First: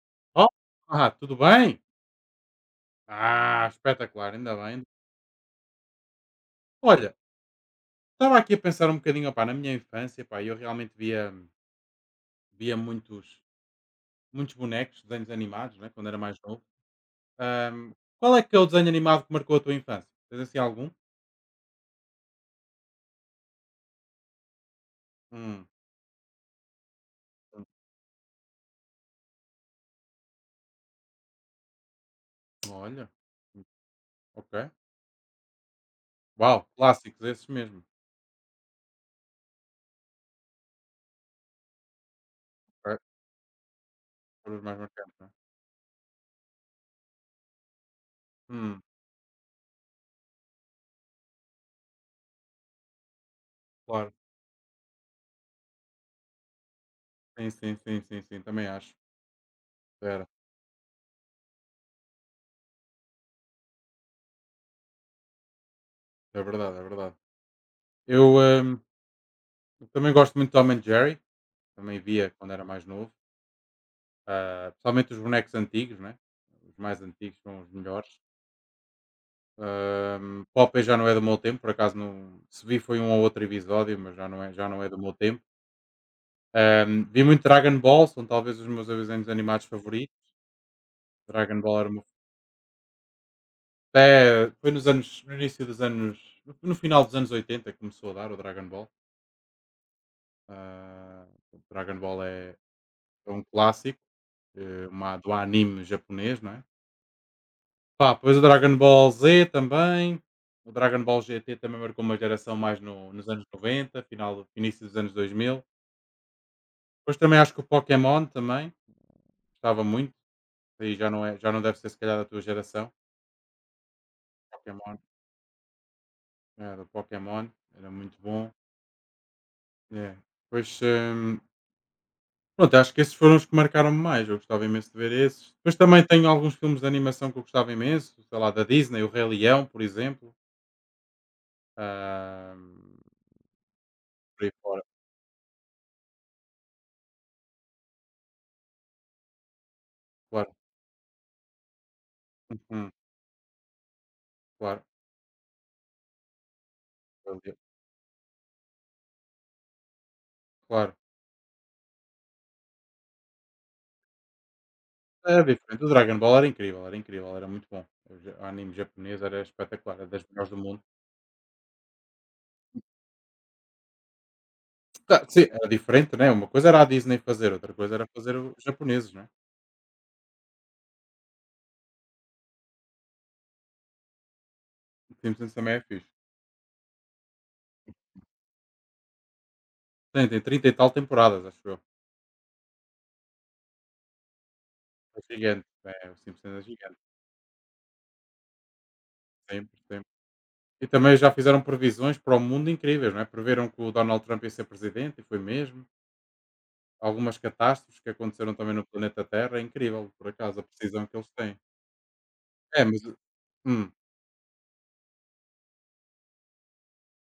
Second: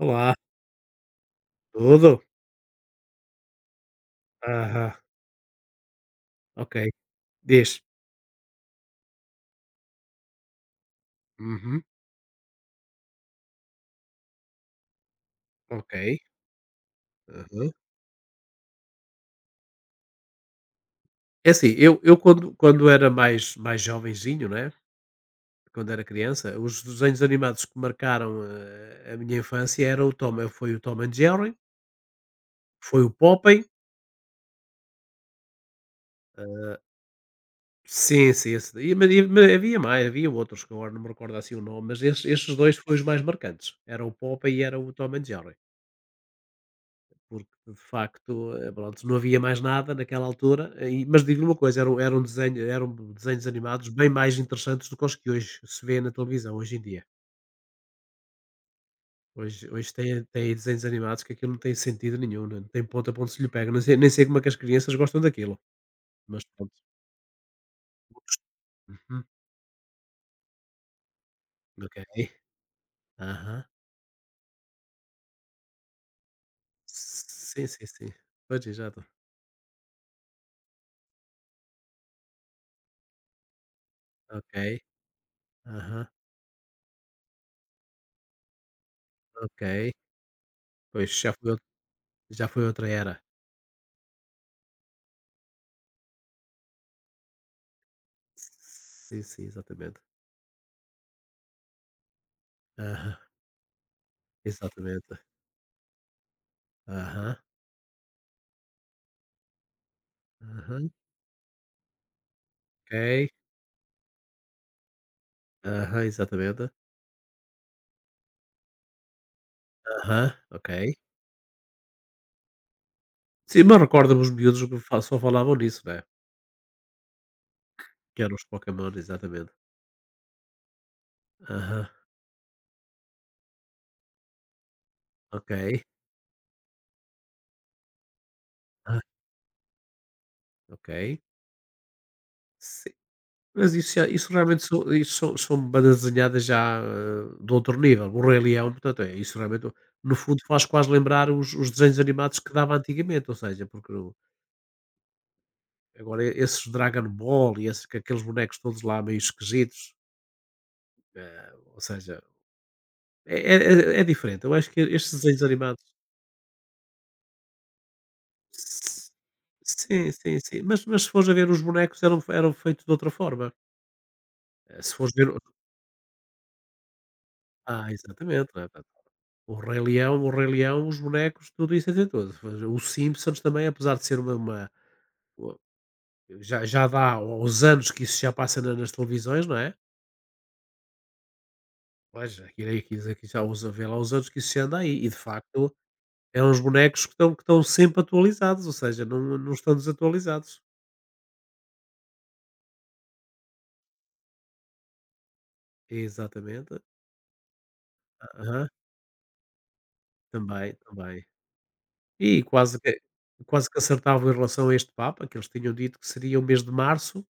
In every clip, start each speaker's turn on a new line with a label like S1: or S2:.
S1: Olá,
S2: Olá, tudo bem?
S1: tudo?
S2: Ah, espetacular, ainda bem.
S1: Aham, ok.
S2: Olha,
S1: Diz.
S2: estava aqui a pensar um bocadinho, opá, na minha infância, pá, eu realmente via,
S1: Uhum,
S2: via muitos, muitos bonecos, desenhos animados, né,
S1: ok.
S2: quando era mais novo.
S1: Aham.
S2: Ahm, qual é que é o desenho animado que marcou a tua infância? Tens assim algum?
S1: É assim, eu quando era mais jovenzinho, né,
S2: Hum,
S1: quando era criança, os desenhos animados
S2: hum,
S1: que marcaram a minha infância era foi o Tom and Jerry, foi
S2: olha,
S1: o Popeye.
S2: hum, ok. Uau, clássicos, esses mesmo.
S1: Sim, sim, esse daí, mas e ma havia mais, havia outros que agora não me recordo assim o nome, mas esses 2 foram
S2: Ok,
S1: os mais marcantes, era o Popeye
S2: foram
S1: e
S2: os
S1: era
S2: mais
S1: o Tom
S2: marcantes,
S1: and
S2: né?
S1: Jerry. Porque, de facto,
S2: Hum,
S1: pronto, não havia mais nada naquela altura, mas digo-lhe uma coisa, eram desenhos animados bem
S2: claro.
S1: mais interessantes do que os que hoje se vê na televisão, hoje em dia.
S2: Sim, sim, sim, sim, sim, também acho.
S1: Hoje tem
S2: Era,
S1: tem desenhos animados que aquilo não tem sentido nenhum, né? Não tem ponto, a ponto se lhe pega, não sei nem sei como é que as crianças gostam daquilo,
S2: é
S1: mas pronto.
S2: verdade, é verdade. Eu,
S1: Uhum,
S2: também gosto muito de Tom and Jerry. Também
S1: ok.
S2: via quando era mais novo.
S1: Aham.
S2: Ah, principalmente os bonecos antigos, né? Os mais antigos são
S1: Sim,
S2: os
S1: sim, sim.
S2: melhores.
S1: Pois, exato.
S2: Popeye já não é do meu tempo, por acaso não. Se vi foi um ou outro episódio, mas já
S1: Ok.
S2: não é do meu tempo.
S1: Aham,
S2: Vi muito Dragon Ball, são talvez os meus desenhos animados
S1: ok.
S2: favoritos.
S1: Pois,
S2: Dragon Ball era o meu.
S1: já foi outra era.
S2: Até foi nos anos, no início dos anos. No final dos anos 80 que começou a dar o Dragon Ball.
S1: Sim, sim, exatamente.
S2: Ah, o Dragon Ball é,
S1: Aham.
S2: é um clássico, uma,
S1: Exatamente.
S2: do anime japonês, não é?
S1: Aham,
S2: Pá, pois o Dragon Ball Z também. O
S1: aham,
S2: Dragon Ball GT também marcou uma geração mais nos
S1: ok.
S2: anos 90, final, início dos anos 2000.
S1: Aham, exatamente.
S2: Depois também acho que o Pokémon também, gostava muito.
S1: Aham, ok.
S2: Isso aí já não, é, já não deve ser se calhar da tua geração.
S1: Sim, mas recorda-me os miúdos que
S2: Pokémon,
S1: fa só falavam nisso, né,
S2: era o Pokémon, era muito
S1: que eram os
S2: bom.
S1: Pokémon, exatamente.
S2: É. Pois,
S1: Aham,
S2: pronto, acho que esses foram os que marcaram-me mais. Eu gostava imenso de ver esses. Depois
S1: ok.
S2: também tenho alguns filmes de animação que eu gostava imenso, sei lá, da
S1: Ah,
S2: Disney, o Rei Leão, por exemplo.
S1: ok.
S2: Ah,
S1: Sim, mas isso
S2: por aí
S1: realmente
S2: fora,
S1: são isso são são bandas desenhadas já, de outro nível. O Rei Leão, portanto, é isso realmente no fundo
S2: claro.
S1: faz quase lembrar os desenhos animados que dava
S2: Uhum,
S1: antigamente, ou seja, porque o
S2: claro.
S1: agora esses Dragon Ball
S2: Fazia
S1: e esses aqueles bonecos todos lá meio esquisitos,
S2: claro.
S1: eh, ou seja É diferente. Eu acho que estes desenhos
S2: Era
S1: animados.
S2: diferente. O Dragon Ball era incrível, era incrível, era muito bom. O ja o anime
S1: S
S2: japonês era espetacular, era
S1: sim,
S2: das
S1: sim,
S2: melhores do
S1: sim.
S2: mundo.
S1: Mas se fores a ver os bonecos eram feitos de outra forma. Se fores
S2: Ca
S1: ver o,
S2: sim, era diferente, né, uma coisa era a Disney fazer, outra coisa era fazer
S1: exatamente, não
S2: os
S1: é, portanto,
S2: japoneses, né.
S1: o Rei Leão, os bonecos, tudo isso é. Os Simpsons também, apesar de ser uma
S2: O Simpsons
S1: o
S2: também é fixe.
S1: já dá aos anos que isso já passa na nas televisões, não é?
S2: Tem, tem 30 e tal temporadas, acho eu.
S1: Pois, aquilo aqui já usa, vê lá os anos que isso já anda aí e, de
S2: É gigante,
S1: facto,
S2: é, o
S1: é
S2: Simpsons
S1: uns
S2: é gigante,
S1: bonecos que estão sempre atualizados, ou seja, não estão
S2: sempre, sempre.
S1: desatualizados.
S2: E também já fizeram previsões para o mundo incríveis, não é, preveram que o Donald Trump ia ser presidente e foi mesmo.
S1: Exatamente.
S2: Algumas catástrofes que aconteceram
S1: Aham,
S2: também no planeta Terra, é incrível, por acaso, a
S1: também,
S2: precisão que
S1: também.
S2: eles têm.
S1: E quase
S2: É,
S1: que
S2: mas
S1: quase que
S2: hum,
S1: acertavam em relação a este Papa, que eles tinham dito que seria o mês de março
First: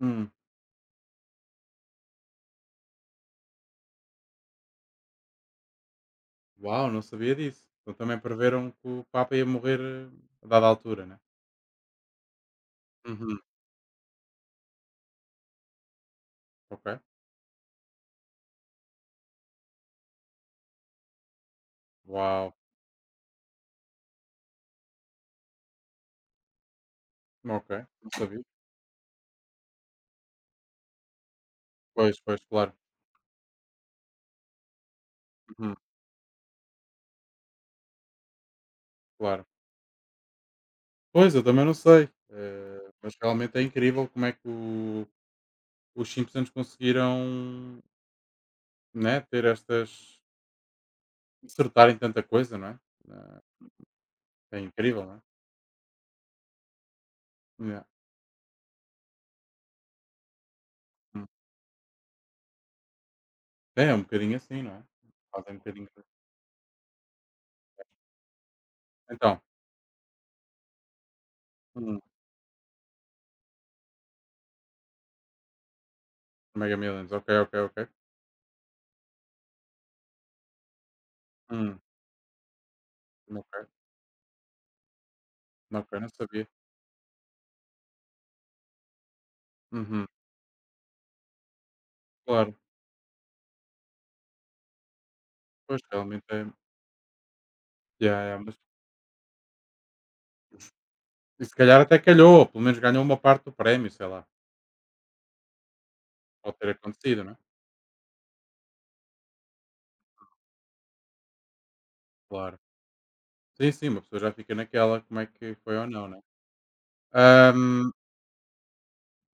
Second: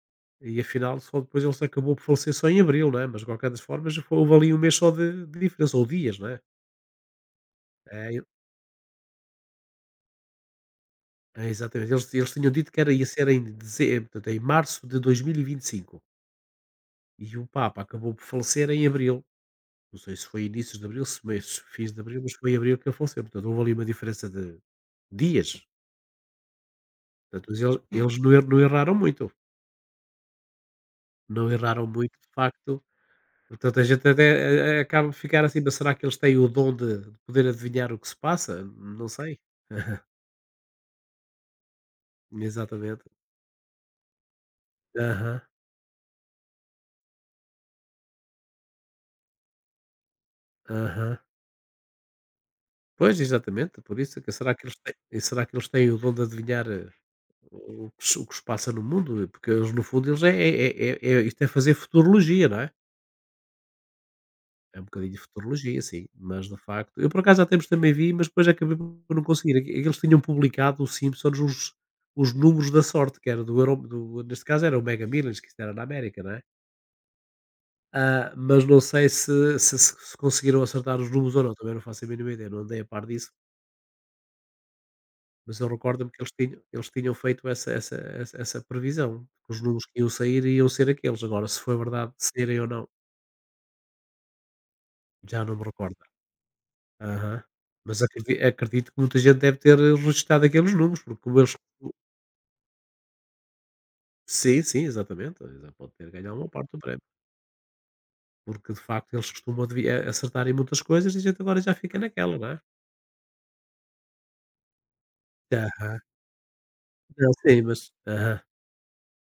S2: hum.
S1: e afinal só depois ele se acabou por falecer só em abril, não é? Mas de qualquer das formas já foi houve ali um mês só de diferença, ou dias, não é?
S2: Uau, não sabia disso. Então
S1: É,
S2: também
S1: eu
S2: preveram que o Papa ia morrer a dada altura, né?
S1: é, exatamente. Eles tinham dito que era ia ser em
S2: Uhum.
S1: março de 2025 e vinte e cinco.
S2: Ok.
S1: E o Papa acabou por falecer em abril. Não sei se foi inícios de abril, se meio, se fins de abril, mas foi
S2: Uau.
S1: em abril que ele faleceu. Portanto, houve ali uma diferença de dias. Portanto, mas
S2: Ok.
S1: eles
S2: Não
S1: eles
S2: sabia.
S1: não erraram muito. Não erraram muito,
S2: Pois,
S1: de
S2: pois, claro.
S1: facto. Portanto, a gente até a acaba de ficar assim, mas
S2: Uhum.
S1: será que eles têm o dom de poder adivinhar o que se passa? Não sei.
S2: Claro. Pois, eu também não sei.
S1: Exatamente.
S2: Mas realmente é incrível como é que
S1: Aham,
S2: os Simpsons conseguiram né, ter estas,
S1: aham.
S2: acertarem tanta coisa, não é?
S1: Pois,
S2: Eh,
S1: exatamente, por isso é que
S2: é incrível, não é?
S1: será que eles têm o dom de adivinhar,
S2: Yeah.
S1: o que se passa no mundo? Porque eles, no fundo, eles é
S2: Hum.
S1: isto, é fazer futurologia, não é?
S2: É, um bocadinho assim, não
S1: É
S2: é?
S1: um bocadinho de
S2: Fazem um
S1: futurologia,
S2: bocadinho assim.
S1: sim, mas de facto eu por acaso há tempos também vi, mas depois acabei por não
S2: Então,
S1: conseguir. É que eles tinham publicado, os Simpsons, os
S2: hum,
S1: os números da sorte, que era do euro do neste caso era o Mega Millions, que isto era na América, não é?
S2: Mega Millions, ok, ok, ok.
S1: Ah, mas não sei se conseguiram acertar os números ou não, também não
S2: Hum,
S1: faço a mínima ideia, não andei a par disso,
S2: ok,
S1: mas eu
S2: ok, não
S1: recordo-me que eles
S2: sabia.
S1: tinham eles tinham feito essa previsão, que os números que
S2: Uhum.
S1: iam sair iam ser aqueles, agora se foi verdade
S2: Claro,
S1: serem ou não, já não me
S2: pois
S1: recordo.
S2: realmente é
S1: Aham. Mas
S2: yeah, yeah, mas
S1: acredito que muita gente deve ter registrado aqueles números, porque como
S2: e se
S1: eles,
S2: calhar até calhou, ou pelo menos ganhou uma parte do prémio, sei lá,
S1: sim, sim, exatamente, exa pode ter ganhado uma
S2: pode ter
S1: parte do prémio,
S2: acontecido, né?
S1: porque de facto eles costumam devi a acertar em muitas coisas e a gente agora já fica naquela, não
S2: Claro.
S1: é?
S2: Sim, sim, uma pessoa já fica naquela, como é que foi ou
S1: Aham.
S2: não, né?
S1: Não, sim,
S2: Ahm,
S1: mas aham,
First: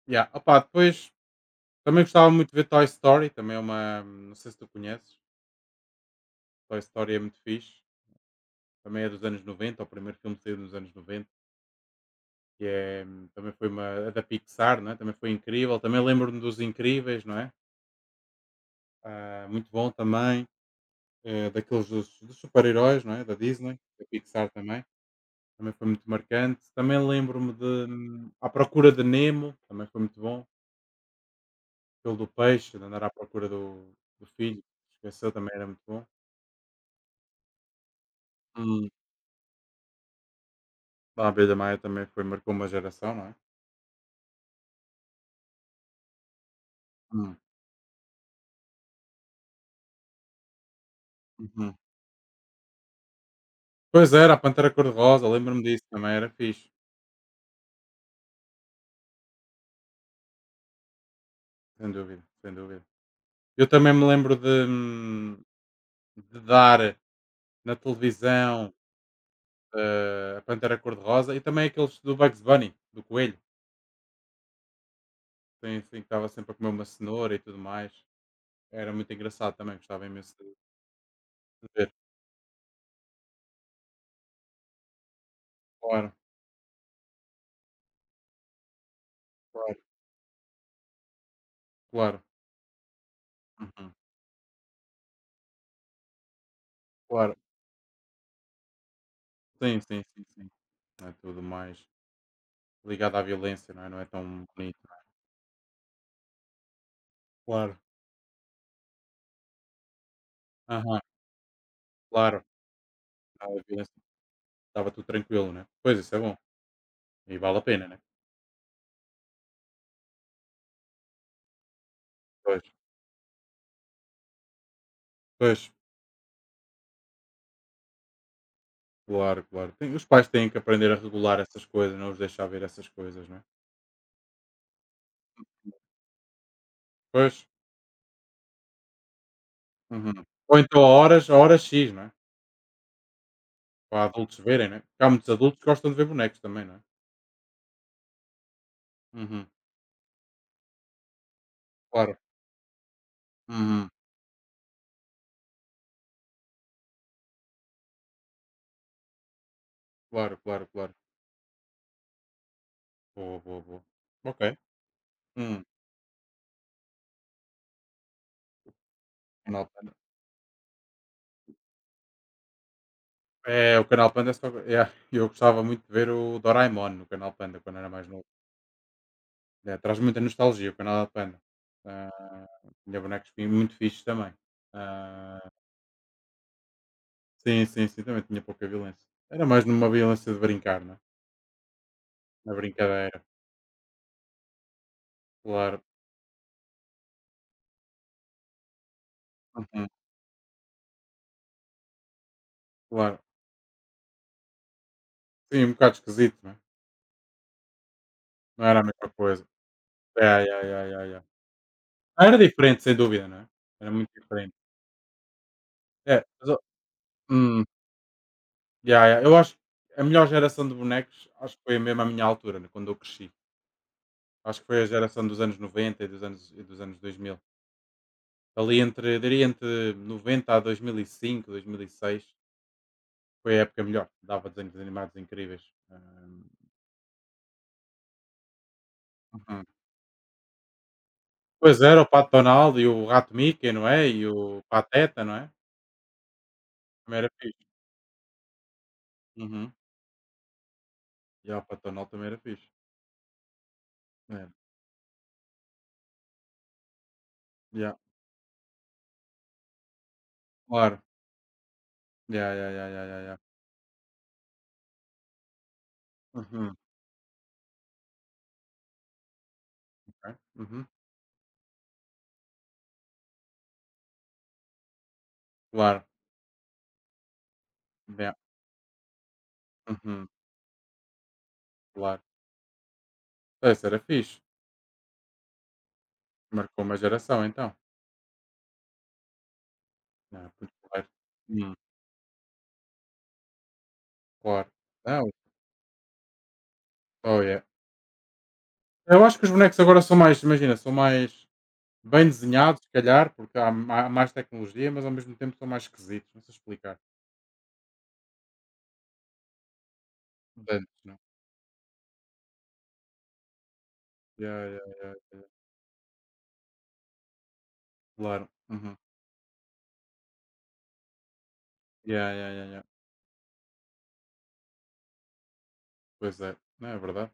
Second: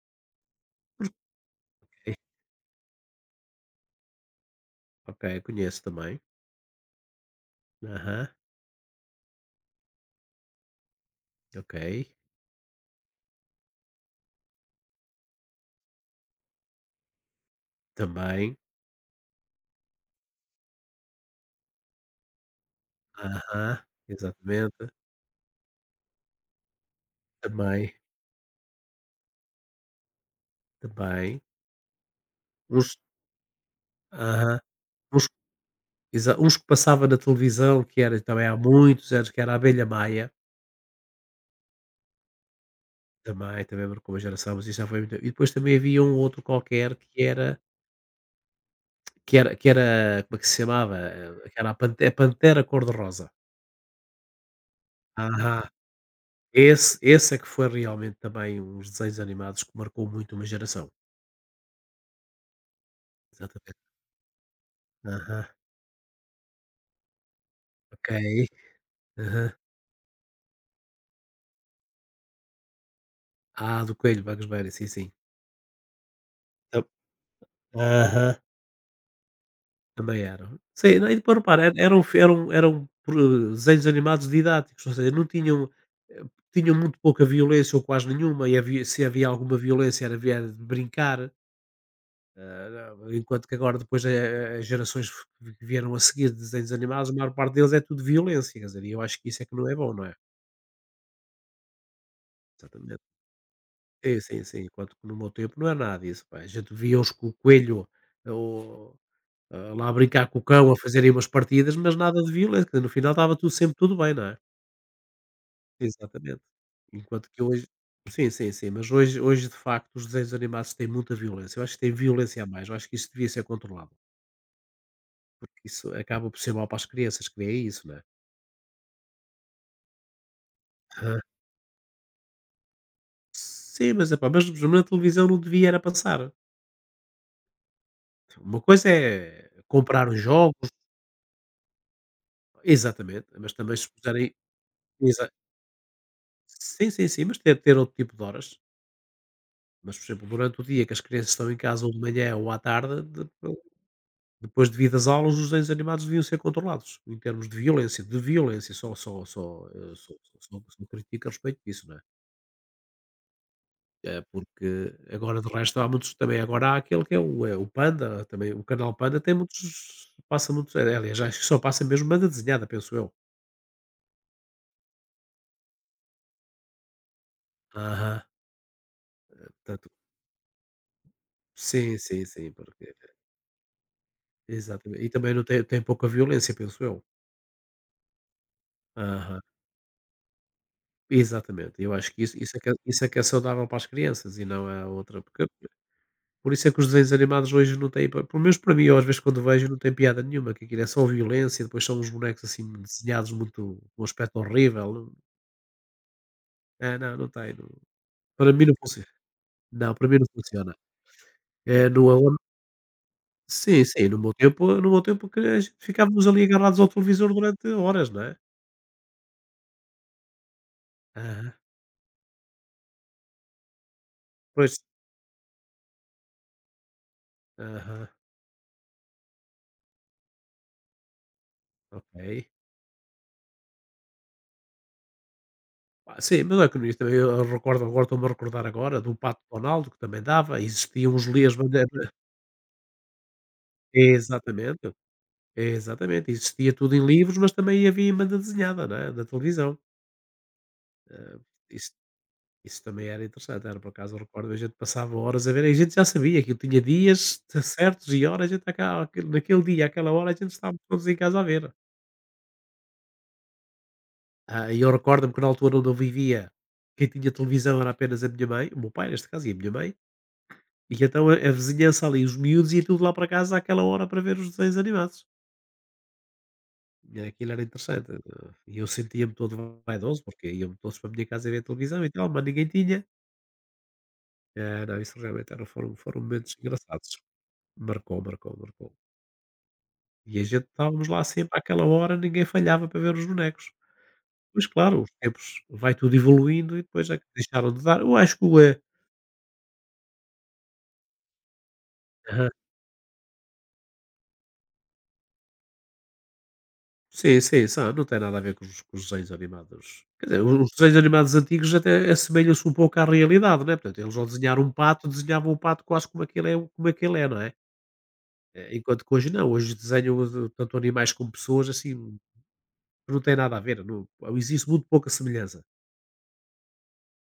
S2: yeah. Opá, depois também
S1: ok,
S2: gostava muito de ver Toy Story, também é uma, não sei se tu conheces,
S1: ok, conheço também.
S2: Toy Story é muito fixe,
S1: Aham,
S2: também é dos anos 90, o primeiro filme saído nos anos 90,
S1: ok.
S2: que é, também foi uma, é da Pixar, não é? Também foi incrível, também lembro-me dos Incríveis, não é?
S1: Também.
S2: Ah, muito bom também. Daqueles dos, dos super-heróis, não é? Da Disney,
S1: Aham,
S2: da Pixar também.
S1: exatamente.
S2: Também foi muito marcante. Também lembro-me de
S1: Também,
S2: À Procura de Nemo, também foi muito bom.
S1: também.
S2: Aquele do peixe, de
S1: Uns
S2: andar à procura do, do
S1: aham,
S2: filho, que
S1: uns
S2: esqueceu, também era muito bom.
S1: exa uns que passava na televisão, que era também há
S2: Hum.
S1: muitos anos, que era a Abelha Maia.
S2: A Abelha Maia também foi, marcou uma geração, não é?
S1: Também, também marcou uma geração, mas isso já foi muito e depois também havia um outro qualquer que
S2: Hum,
S1: era, como é que se chamava? Que era
S2: uhum.
S1: a Pantera Cor-de-Rosa.
S2: Pois era, a Pantera Cor-de-Rosa,
S1: Aham.
S2: lembro-me disso, também era fixe,
S1: Esse é que foi realmente também uns desenhos animados que marcou muito uma geração.
S2: sem dúvida, sem dúvida. Eu
S1: Exatamente.
S2: também me lembro
S1: Aham.
S2: de dar na
S1: Ok.
S2: televisão
S1: Aham.
S2: a Pantera Cor-de-Rosa e também aqueles do Bugs Bunny, do Coelho,
S1: Ah, do Coelho, Bugs Bunny, sim, sim.
S2: tem, tem, assim, que estava sempre a comer
S1: Tam
S2: uma cenoura e tudo mais.
S1: aham.
S2: Era muito engraçado também, gostava
S1: Também
S2: imenso
S1: eram. Sim, não, e para reparar,
S2: de
S1: era-
S2: ver.
S1: eram fi eram eram pro desenhos animados didáticos, ou seja, não tinham,
S2: Claro,
S1: eh, tinham muito pouca violência ou quase nenhuma, e havia, se havia alguma
S2: claro,
S1: violência era via de brincar,
S2: claro.
S1: enquanto que agora
S2: Uhum,
S1: depois a as gerações que vieram a seguir de desenhos animados, a maior
S2: claro.
S1: parte deles é tudo violência, quer dizer, e eu acho que isso é que não é
S2: Sim,
S1: bom,
S2: sim,
S1: não é?
S2: sim, sim. Não é tudo mais
S1: Exatamente.
S2: ligado à violência, não é? Não é
S1: Sim, sim,
S2: tão
S1: sim,
S2: bonito,
S1: enquanto
S2: não é?
S1: que no meu tempo não era nada disso, pá, a gente via os co o
S2: Claro.
S1: coelho, ah, lá a brincar com o cão, a
S2: Aham,
S1: fazerem umas partidas, mas nada de
S2: claro.
S1: violento, quer dizer, no final estava
S2: Ah, a
S1: tudo sempre
S2: violência
S1: tudo bem, não é?
S2: estava tudo tranquilo, né? Pois isso é bom.
S1: Exatamente. Enquanto
S2: E
S1: que
S2: vale a
S1: hoje,
S2: pena, né?
S1: sim, sim, sim, mas hoje de facto os desenhos animados têm muita violência, eu acho que tem violência a
S2: Pois,
S1: mais, eu acho que isso devia ser controlado, porque
S2: pois,
S1: isso acaba por ser mau para as crianças que veem isso, não é?
S2: claro, claro. Tem- os pais têm que aprender a
S1: Aham.
S2: regular essas coisas, não os deixar ver essas coisas, né?
S1: Sim, mas, epá, mas na televisão não devia era passar.
S2: Pois.
S1: Uma coisa é comprar
S2: Uhum.
S1: os
S2: Ou
S1: jogos,
S2: então a horas, a horas X, não é?
S1: exatamente, mas também se
S2: Para
S1: puserem,
S2: adultos verem, né é? Porque há
S1: exa
S2: muitos adultos que gostam de ver bonecos também, não é?
S1: sim, sim, sim, mas ter outro tipo de horas.
S2: Uhum.
S1: Mas, por exemplo, durante o dia que as crianças estão em casa ou de
S2: Claro.
S1: manhã ou à tarde,
S2: Uhum.
S1: depois, devido às aulas, os desenhos animados deviam ser controlados em termos de violência, só, só, só, eh, só,
S2: Claro,
S1: só, só,
S2: claro,
S1: só
S2: claro.
S1: critico a respeito disso, não é?
S2: Boa, boa, boa. Ok.
S1: Porque agora de
S2: Hum.
S1: resto há muitos, também agora há aquele que é o, Panda, também o canal Panda tem
S2: Canal Panda.
S1: muitos, passa muitos, aliás, acho que só passa mesmo banda desenhada, penso eu.
S2: É, o Canal Panda é só é, eu gostava muito de ver o Doraemon no Canal Panda quando era mais
S1: Aham,
S2: novo. É,
S1: portanto,
S2: traz muita nostalgia o Canal Panda.
S1: sim, sim,
S2: Ah,
S1: sim, porque,
S2: tinha bonecos fi- muito fixes também.
S1: exatamente, e também não
S2: Ah,
S1: tem, tem pouca violência, penso eu.
S2: sim, sim, sim, também tinha pouca violência.
S1: Aham.
S2: Era mais numa violência de brincar, não é?
S1: Exatamente, eu acho que isso
S2: Na
S1: isso é que é,
S2: brincadeira.
S1: saudável para as crianças e não a outra, porque
S2: Claro.
S1: por isso é que os desenhos animados hoje não têm, pa pelo menos para mim, eu às vezes quando vejo não
S2: Uhum.
S1: tem piada nenhuma, que aquilo é só violência, depois são uns bonecos assim
S2: Claro.
S1: desenhados muito com um aspecto horrível.
S2: Sim, um bocado esquisito, não é?
S1: Não, é, não, não tem, não, para
S2: Não
S1: mim não
S2: era a
S1: funciona,
S2: mesma coisa.
S1: não, para mim não
S2: Yeah, yeah,
S1: funciona.
S2: yeah, yeah, yeah.
S1: É no
S2: Ah,
S1: on
S2: era diferente, sem dúvida, não é?
S1: Sim,
S2: Era
S1: sim,
S2: muito diferente.
S1: no meu tempo que a gente
S2: É,
S1: ficávamos ali
S2: mas eu
S1: agarrados ao televisor
S2: hum,
S1: durante horas, não é?
S2: yeah, yeah. Eu acho que a melhor geração de bonecos,
S1: Aham,
S2: acho que foi mesmo a minha altura, né, quando eu cresci. Acho que
S1: pois,
S2: foi a geração dos anos noventa e dos anos dois mil.
S1: aham,
S2: Ali entre, eu diria entre 90 a dois mil e cinco, dois mil e seis
S1: ok.
S2: foi a época melhor. Dava desenhos animados incríveis.
S1: Ah, sim,
S2: Hum,
S1: mas não é que, nisso também eu recordo agora, estou-me a recordar agora do Pato
S2: uhum.
S1: Donaldo, que também dava, existiam os livros,
S2: Pois era, o Pato Donald e o Rato Mickey, não é? E o
S1: exatamente,
S2: Pateta, não é?
S1: exatamente, existia tudo em
S2: Também era
S1: livros, mas
S2: fixe.
S1: também havia em banda desenhada, não é, na
S2: Uhum.
S1: televisão. Ah,
S2: Ya, o
S1: isso
S2: Pantanal também era fixe.
S1: isso também era interessante, era, por acaso eu
S2: É,
S1: recordo, a gente passava horas a ver, e a gente já sabia, aquilo tinha dias
S2: ya,
S1: certos e horas, a gente acaba, naquele dia, àquela hora, a gente estava
S2: claro.
S1: todos em casa a ver.
S2: Ya, ya, ya, ya, ya, ya.
S1: Ah, e eu recordo-me que na altura onde eu vivia,
S2: Uhum,
S1: quem tinha televisão era apenas a minha mãe, o meu pai neste caso, e a minha mãe.
S2: ok. Uhum.
S1: E então a vizinhança ali, os miúdos, ia tudo lá para casa àquela hora para ver os desenhos animados.
S2: Claro.
S1: E aquilo era interessante.
S2: Ya.
S1: E eu sentia-me todo vaidoso,
S2: Uhum,
S1: porque iam todos para a minha casa ver televisão e
S2: claro.
S1: tal, mas ninguém tinha.
S2: Essa era fixe.
S1: Não, isso realmente era, foram, foram momentos
S2: Marcou uma
S1: engraçados.
S2: geração então.
S1: Marcou, marcou, marcou. E a
S2: Ah,
S1: gente
S2: muito
S1: estávamos
S2: porreiro.
S1: lá sempre
S2: Hum,
S1: àquela hora, ninguém falhava para ver os bonecos. Mas
S2: claro.
S1: claro, os
S2: Não,
S1: tempos vai tudo evoluindo e depois é que
S2: oh yeah.
S1: deixaram de dar. Eu acho que o,
S2: Eu acho que os bonecos agora são mais, imagina, são mais bem desenhados, se calhar, porque há ma- mais tecnologia, mas ao mesmo tempo são mais esquisitos. Não sei explicar.
S1: sim, sim, sabe, não tem nada a ver com os desenhos animados. Quer dizer, os
S2: De antes,
S1: desenhos
S2: não?
S1: animados antigos até assemelham-se um pouco à realidade, né, portanto, eles ao
S2: Ya,
S1: desenhar um
S2: ya,
S1: pato,
S2: ya, ya,
S1: desenhavam o pato quase como aquele é, não é?
S2: claro. Uhum.
S1: Enquanto que hoje não, hoje desenham o tanto animais como pessoas, assim,
S2: Ya, ya, ya, ya.
S1: não tem nada a ver, não existe muito pouca semelhança.
S2: Pois é. Não é verdade?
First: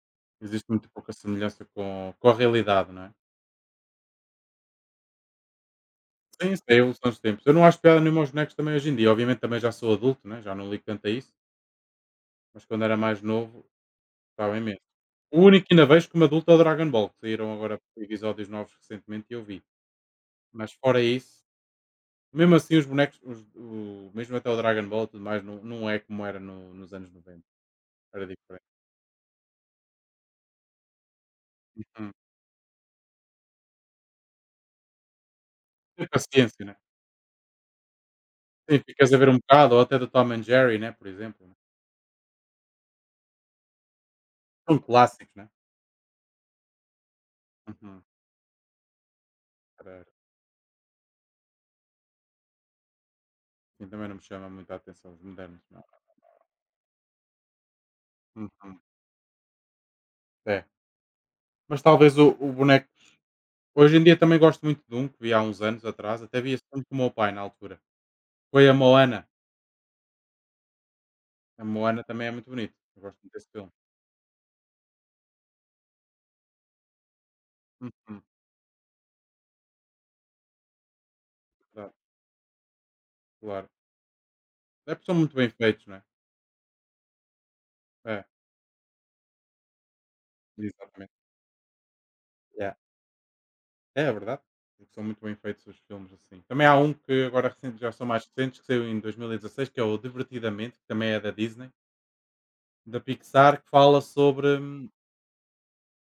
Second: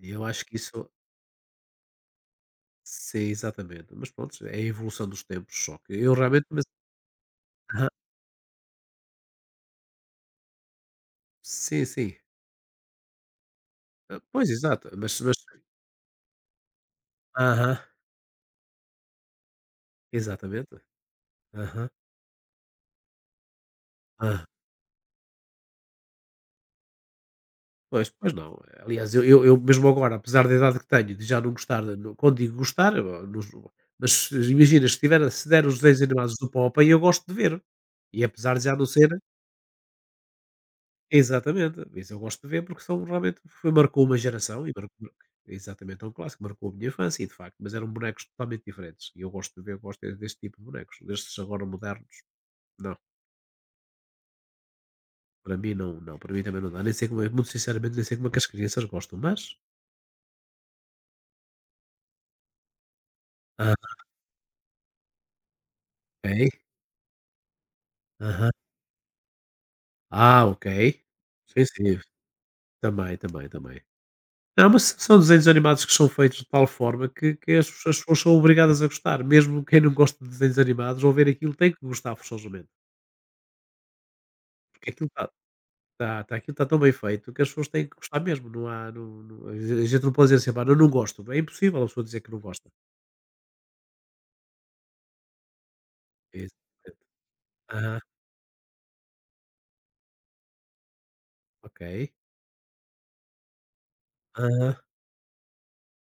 S1: E eu acho que
S2: Existe
S1: isso
S2: muito pouca semelhança com a realidade, não é?
S1: sim, exatamente. Mas pronto, é a evolução dos tempos, só que eu realmente
S2: Sim, isso
S1: mas
S2: é a evolução dos tempos. Eu não acho
S1: aham,
S2: piada nenhuma aos bonecos também hoje em dia. Obviamente também já sou adulto, né, já não ligo tanto a isso,
S1: sim, sim.
S2: mas quando era mais novo
S1: Ah, pois,
S2: gostava imenso.
S1: exato, mas
S2: O único que ainda vejo como adulto é o Dragon Ball, que saíram
S1: aham,
S2: agora episódios novos recentemente e eu vi. Mas
S1: exatamente.
S2: fora isso,
S1: Aham,
S2: mesmo assim os bonecos, os o mesmo
S1: aham.
S2: até o Dragon Ball e tudo mais, não é como era no nos anos 90.
S1: Pois,
S2: Era
S1: pois não.
S2: diferente.
S1: Aliás, eu mesmo agora, apesar da idade que tenho, de já não gostar,
S2: Hum.
S1: não quando digo gostar, eu nos mas se imagina, se tiver se der os desenhos
S2: Tem
S1: animados do
S2: paciência, né?
S1: Popeye, eu gosto de ver. E apesar de já
S2: Sim,
S1: não ser
S2: ficas a ver um bocado ou até do Tom& and Jerry, né, por exemplo, né.
S1: exatamente, mas eu gosto de ver porque são realmente foi marcou uma geração e
S2: São
S1: marcou
S2: clássicos, né?
S1: exatamente, é um clássico, marcou a minha infância e de facto, mas eram
S2: Uhum.
S1: bonecos totalmente diferentes e eu gosto de ver, eu gosto
S2: Era
S1: de deste tipo de bonecos, destes agora modernos, não,
S2: sim, também não me chama muito a atenção os
S1: para
S2: modernos,
S1: mim
S2: não.
S1: não, para mim também não dá, nem sei como é muito sinceramente, nem sei como é que as
S2: Uhum.
S1: crianças gostam, mas
S2: É. Mas talvez o boneco
S1: ah,
S2: hoje em dia também gosto muito de um que vi há uns anos atrás, até
S1: ok.
S2: vi esse filme com o meu pai na altura.
S1: Aham.
S2: Foi a Moana.
S1: Ah, ok. Sim,
S2: A
S1: sim.
S2: Moana também é muito bonito. Eu
S1: Também,
S2: gosto muito
S1: também,
S2: desse filme.
S1: também. Não, mas são desenhos animados que são feitos de tal forma que as as pessoas
S2: Uhum.
S1: são obrigadas a gostar, mesmo quem não gosta de desenhos animados, ao ver aquilo tem que
S2: Verdade,
S1: gostar forçosamente,
S2: claro.
S1: porque
S2: É porque
S1: aquilo
S2: são
S1: está
S2: muito bem feitos, não é?
S1: está está aquilo está tão bem feito que as pessoas têm que gostar
S2: É,
S1: mesmo, não a gente não pode dizer assim: "Pá, eu não
S2: exatamente.
S1: gosto", é impossível a pessoa dizer que não gosta.
S2: Yeah. É, é verdade. Porque são muito bem feitos os filmes assim. Também há um
S1: Exatamente.
S2: que agora recente, já
S1: Aham,
S2: são mais recentes, que saiu em 2016, que é o Divertidamente, que também é da Disney,
S1: ok.
S2: da Pixar, que fala sobre
S1: Aham.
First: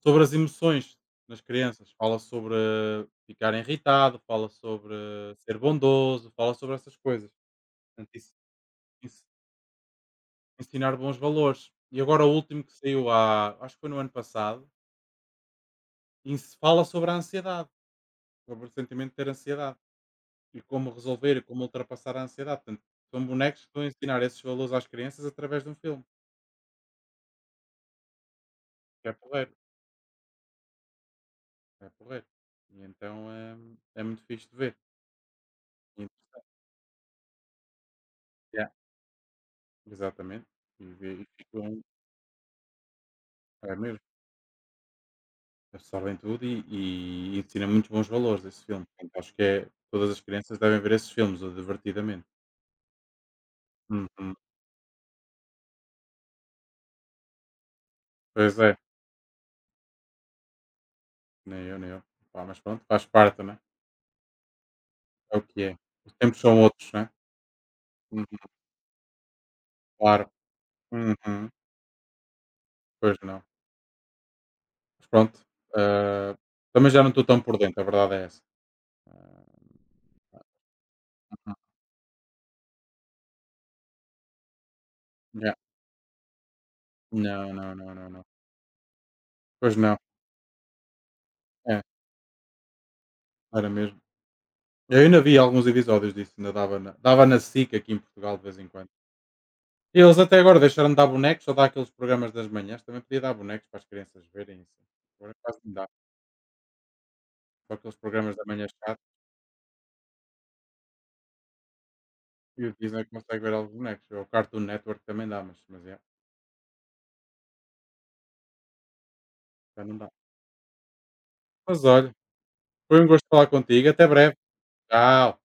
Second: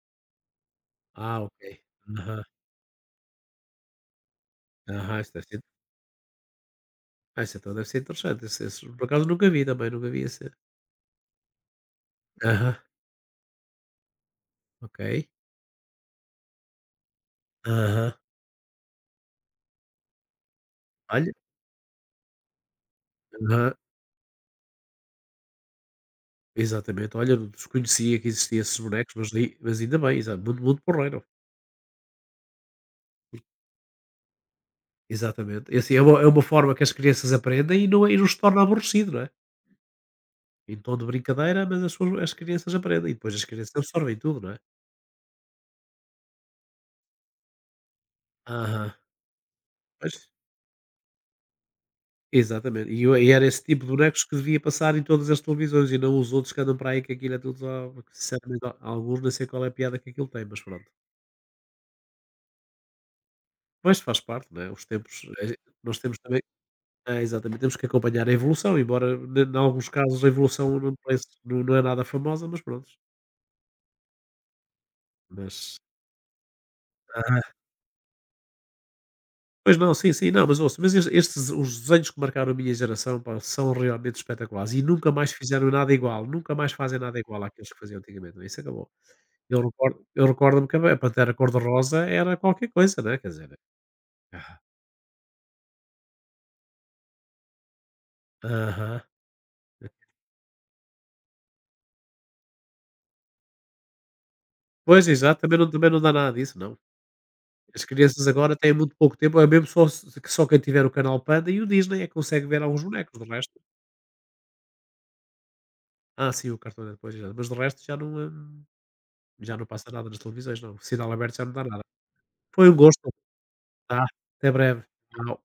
S2: sobre as emoções nas
S1: Ah, ok.
S2: crianças, fala
S1: Aham,
S2: sobre ficar irritado, fala sobre
S1: aham, isso deve
S2: ser
S1: ser
S2: bondoso, fala sobre essas coisas.
S1: ah, isso então deve ser
S2: Portanto, isso,
S1: interessante, esse por
S2: ens-
S1: acaso nunca vi também, nunca vi esse.
S2: ensinar bons valores. E agora o último que
S1: Aham,
S2: saiu há, acho que foi no ano passado,
S1: ok.
S2: ens- fala sobre a ansiedade,
S1: Aham.
S2: sobre o sentimento de ter ansiedade e como
S1: Olha
S2: resolver e como ultrapassar a ansiedade. Portanto, são bonecos que
S1: aham,
S2: estão a ensinar esses valores às crianças através de um filme.
S1: exatamente. Olha, não desconhecia que existia esses
S2: Que é
S1: bonecos, mas
S2: porreiro,
S1: li mas ainda bem, exa muito, muito porreiro.
S2: é porreiro. E então é, é muito fixe de ver.
S1: Exatamente. E assim,
S2: E
S1: é uma
S2: interessante.
S1: forma que as crianças aprendem e não é e não se torna
S2: Yeah,
S1: aborrecido, não é?
S2: exatamente.
S1: Em
S2: E,
S1: tom de
S2: ver- e
S1: brincadeira, mas
S2: ficam,
S1: as suas as crianças aprendem e depois as crianças
S2: é mesmo.
S1: absorvem tudo, não é?
S2: Absorvem tudo e ensina muitos bons valores esse filme.
S1: Aham.
S2: Portanto, acho que é, todas
S1: Pois,
S2: as crianças devem ver esses filmes, o divertidamente.
S1: exatamente. E eu e era esse tipo de bonecos que
S2: Uhum.
S1: devia passar em todas as televisões e não os outros que andam para aí que aquilo é tudo só porque,
S2: Pois
S1: sinceramente, há
S2: é,
S1: alguns nem sei qual é a piada que aquilo tem, mas pronto.
S2: nem eu, nem eu. Pá, mas pronto, faz parte, né?
S1: Mas faz parte, não é? Os tempos,
S2: É o que é.
S1: nós
S2: Os
S1: temos
S2: tempos
S1: também
S2: são outros, né?
S1: é, exatamente. Temos que acompanhar a
S2: Uhum.
S1: evolução, embora em alguns casos a
S2: Claro.
S1: evolução
S2: Uhum.
S1: não não é nada famosa, mas pronto.
S2: Pois não. Mas pronto.
S1: Mas
S2: Ah, também já não estou tão
S1: aham.
S2: por dentro, a verdade é essa. Ah,
S1: Pois não, sim, sim. Não, mas ouça, mas es estes
S2: uhum.
S1: os desenhos que marcaram a minha geração, pá, são realmente espetaculares e nunca mais
S2: Yeah.
S1: fizeram nada igual, nunca mais fazem nada igual
S2: Não,
S1: àqueles
S2: não,
S1: que
S2: não,
S1: faziam
S2: não, não.
S1: antigamente, não é? Isso acabou.
S2: Pois não.
S1: Eu recordo-me que a Pantera
S2: É,
S1: Cor-de-Rosa era qualquer coisa, né, quer dizer,
S2: era mesmo.
S1: ah,
S2: Eu ainda vi alguns episódios disso, ainda dava na SIC aqui em Portugal de vez em quando.
S1: aham.
S2: E eles até agora deixaram de dar bonecos ou dar aqueles programas das manhãs, também podia dar bonecos para as crianças verem isso.
S1: Pois,
S2: Agora
S1: exato,
S2: quase não dá.
S1: também não dá nada disso, não.
S2: Só
S1: As
S2: aqueles
S1: crianças
S2: programas da
S1: agora
S2: manhã
S1: têm muito
S2: chato
S1: pouco tempo, é mesmo só se que só quem tiver o canal Panda e o Disney é que consegue ver
S2: e o
S1: alguns
S2: Disney
S1: bonecos, do
S2: consegue
S1: resto
S2: ver alguns bonecos. Ou o Cartoon Network também dá, mas é,
S1: ah, sim, o cartão depois pois, mas do resto já não
S2: já
S1: passa
S2: não
S1: nada
S2: dá.
S1: nas televisões não, o sinal aberto já não dá nada.
S2: Mas olha,
S1: Foi um
S2: foi um
S1: gosto,
S2: gosto falar contigo,
S1: tá,
S2: até breve.
S1: até breve,
S2: Tchau.
S1: tchau.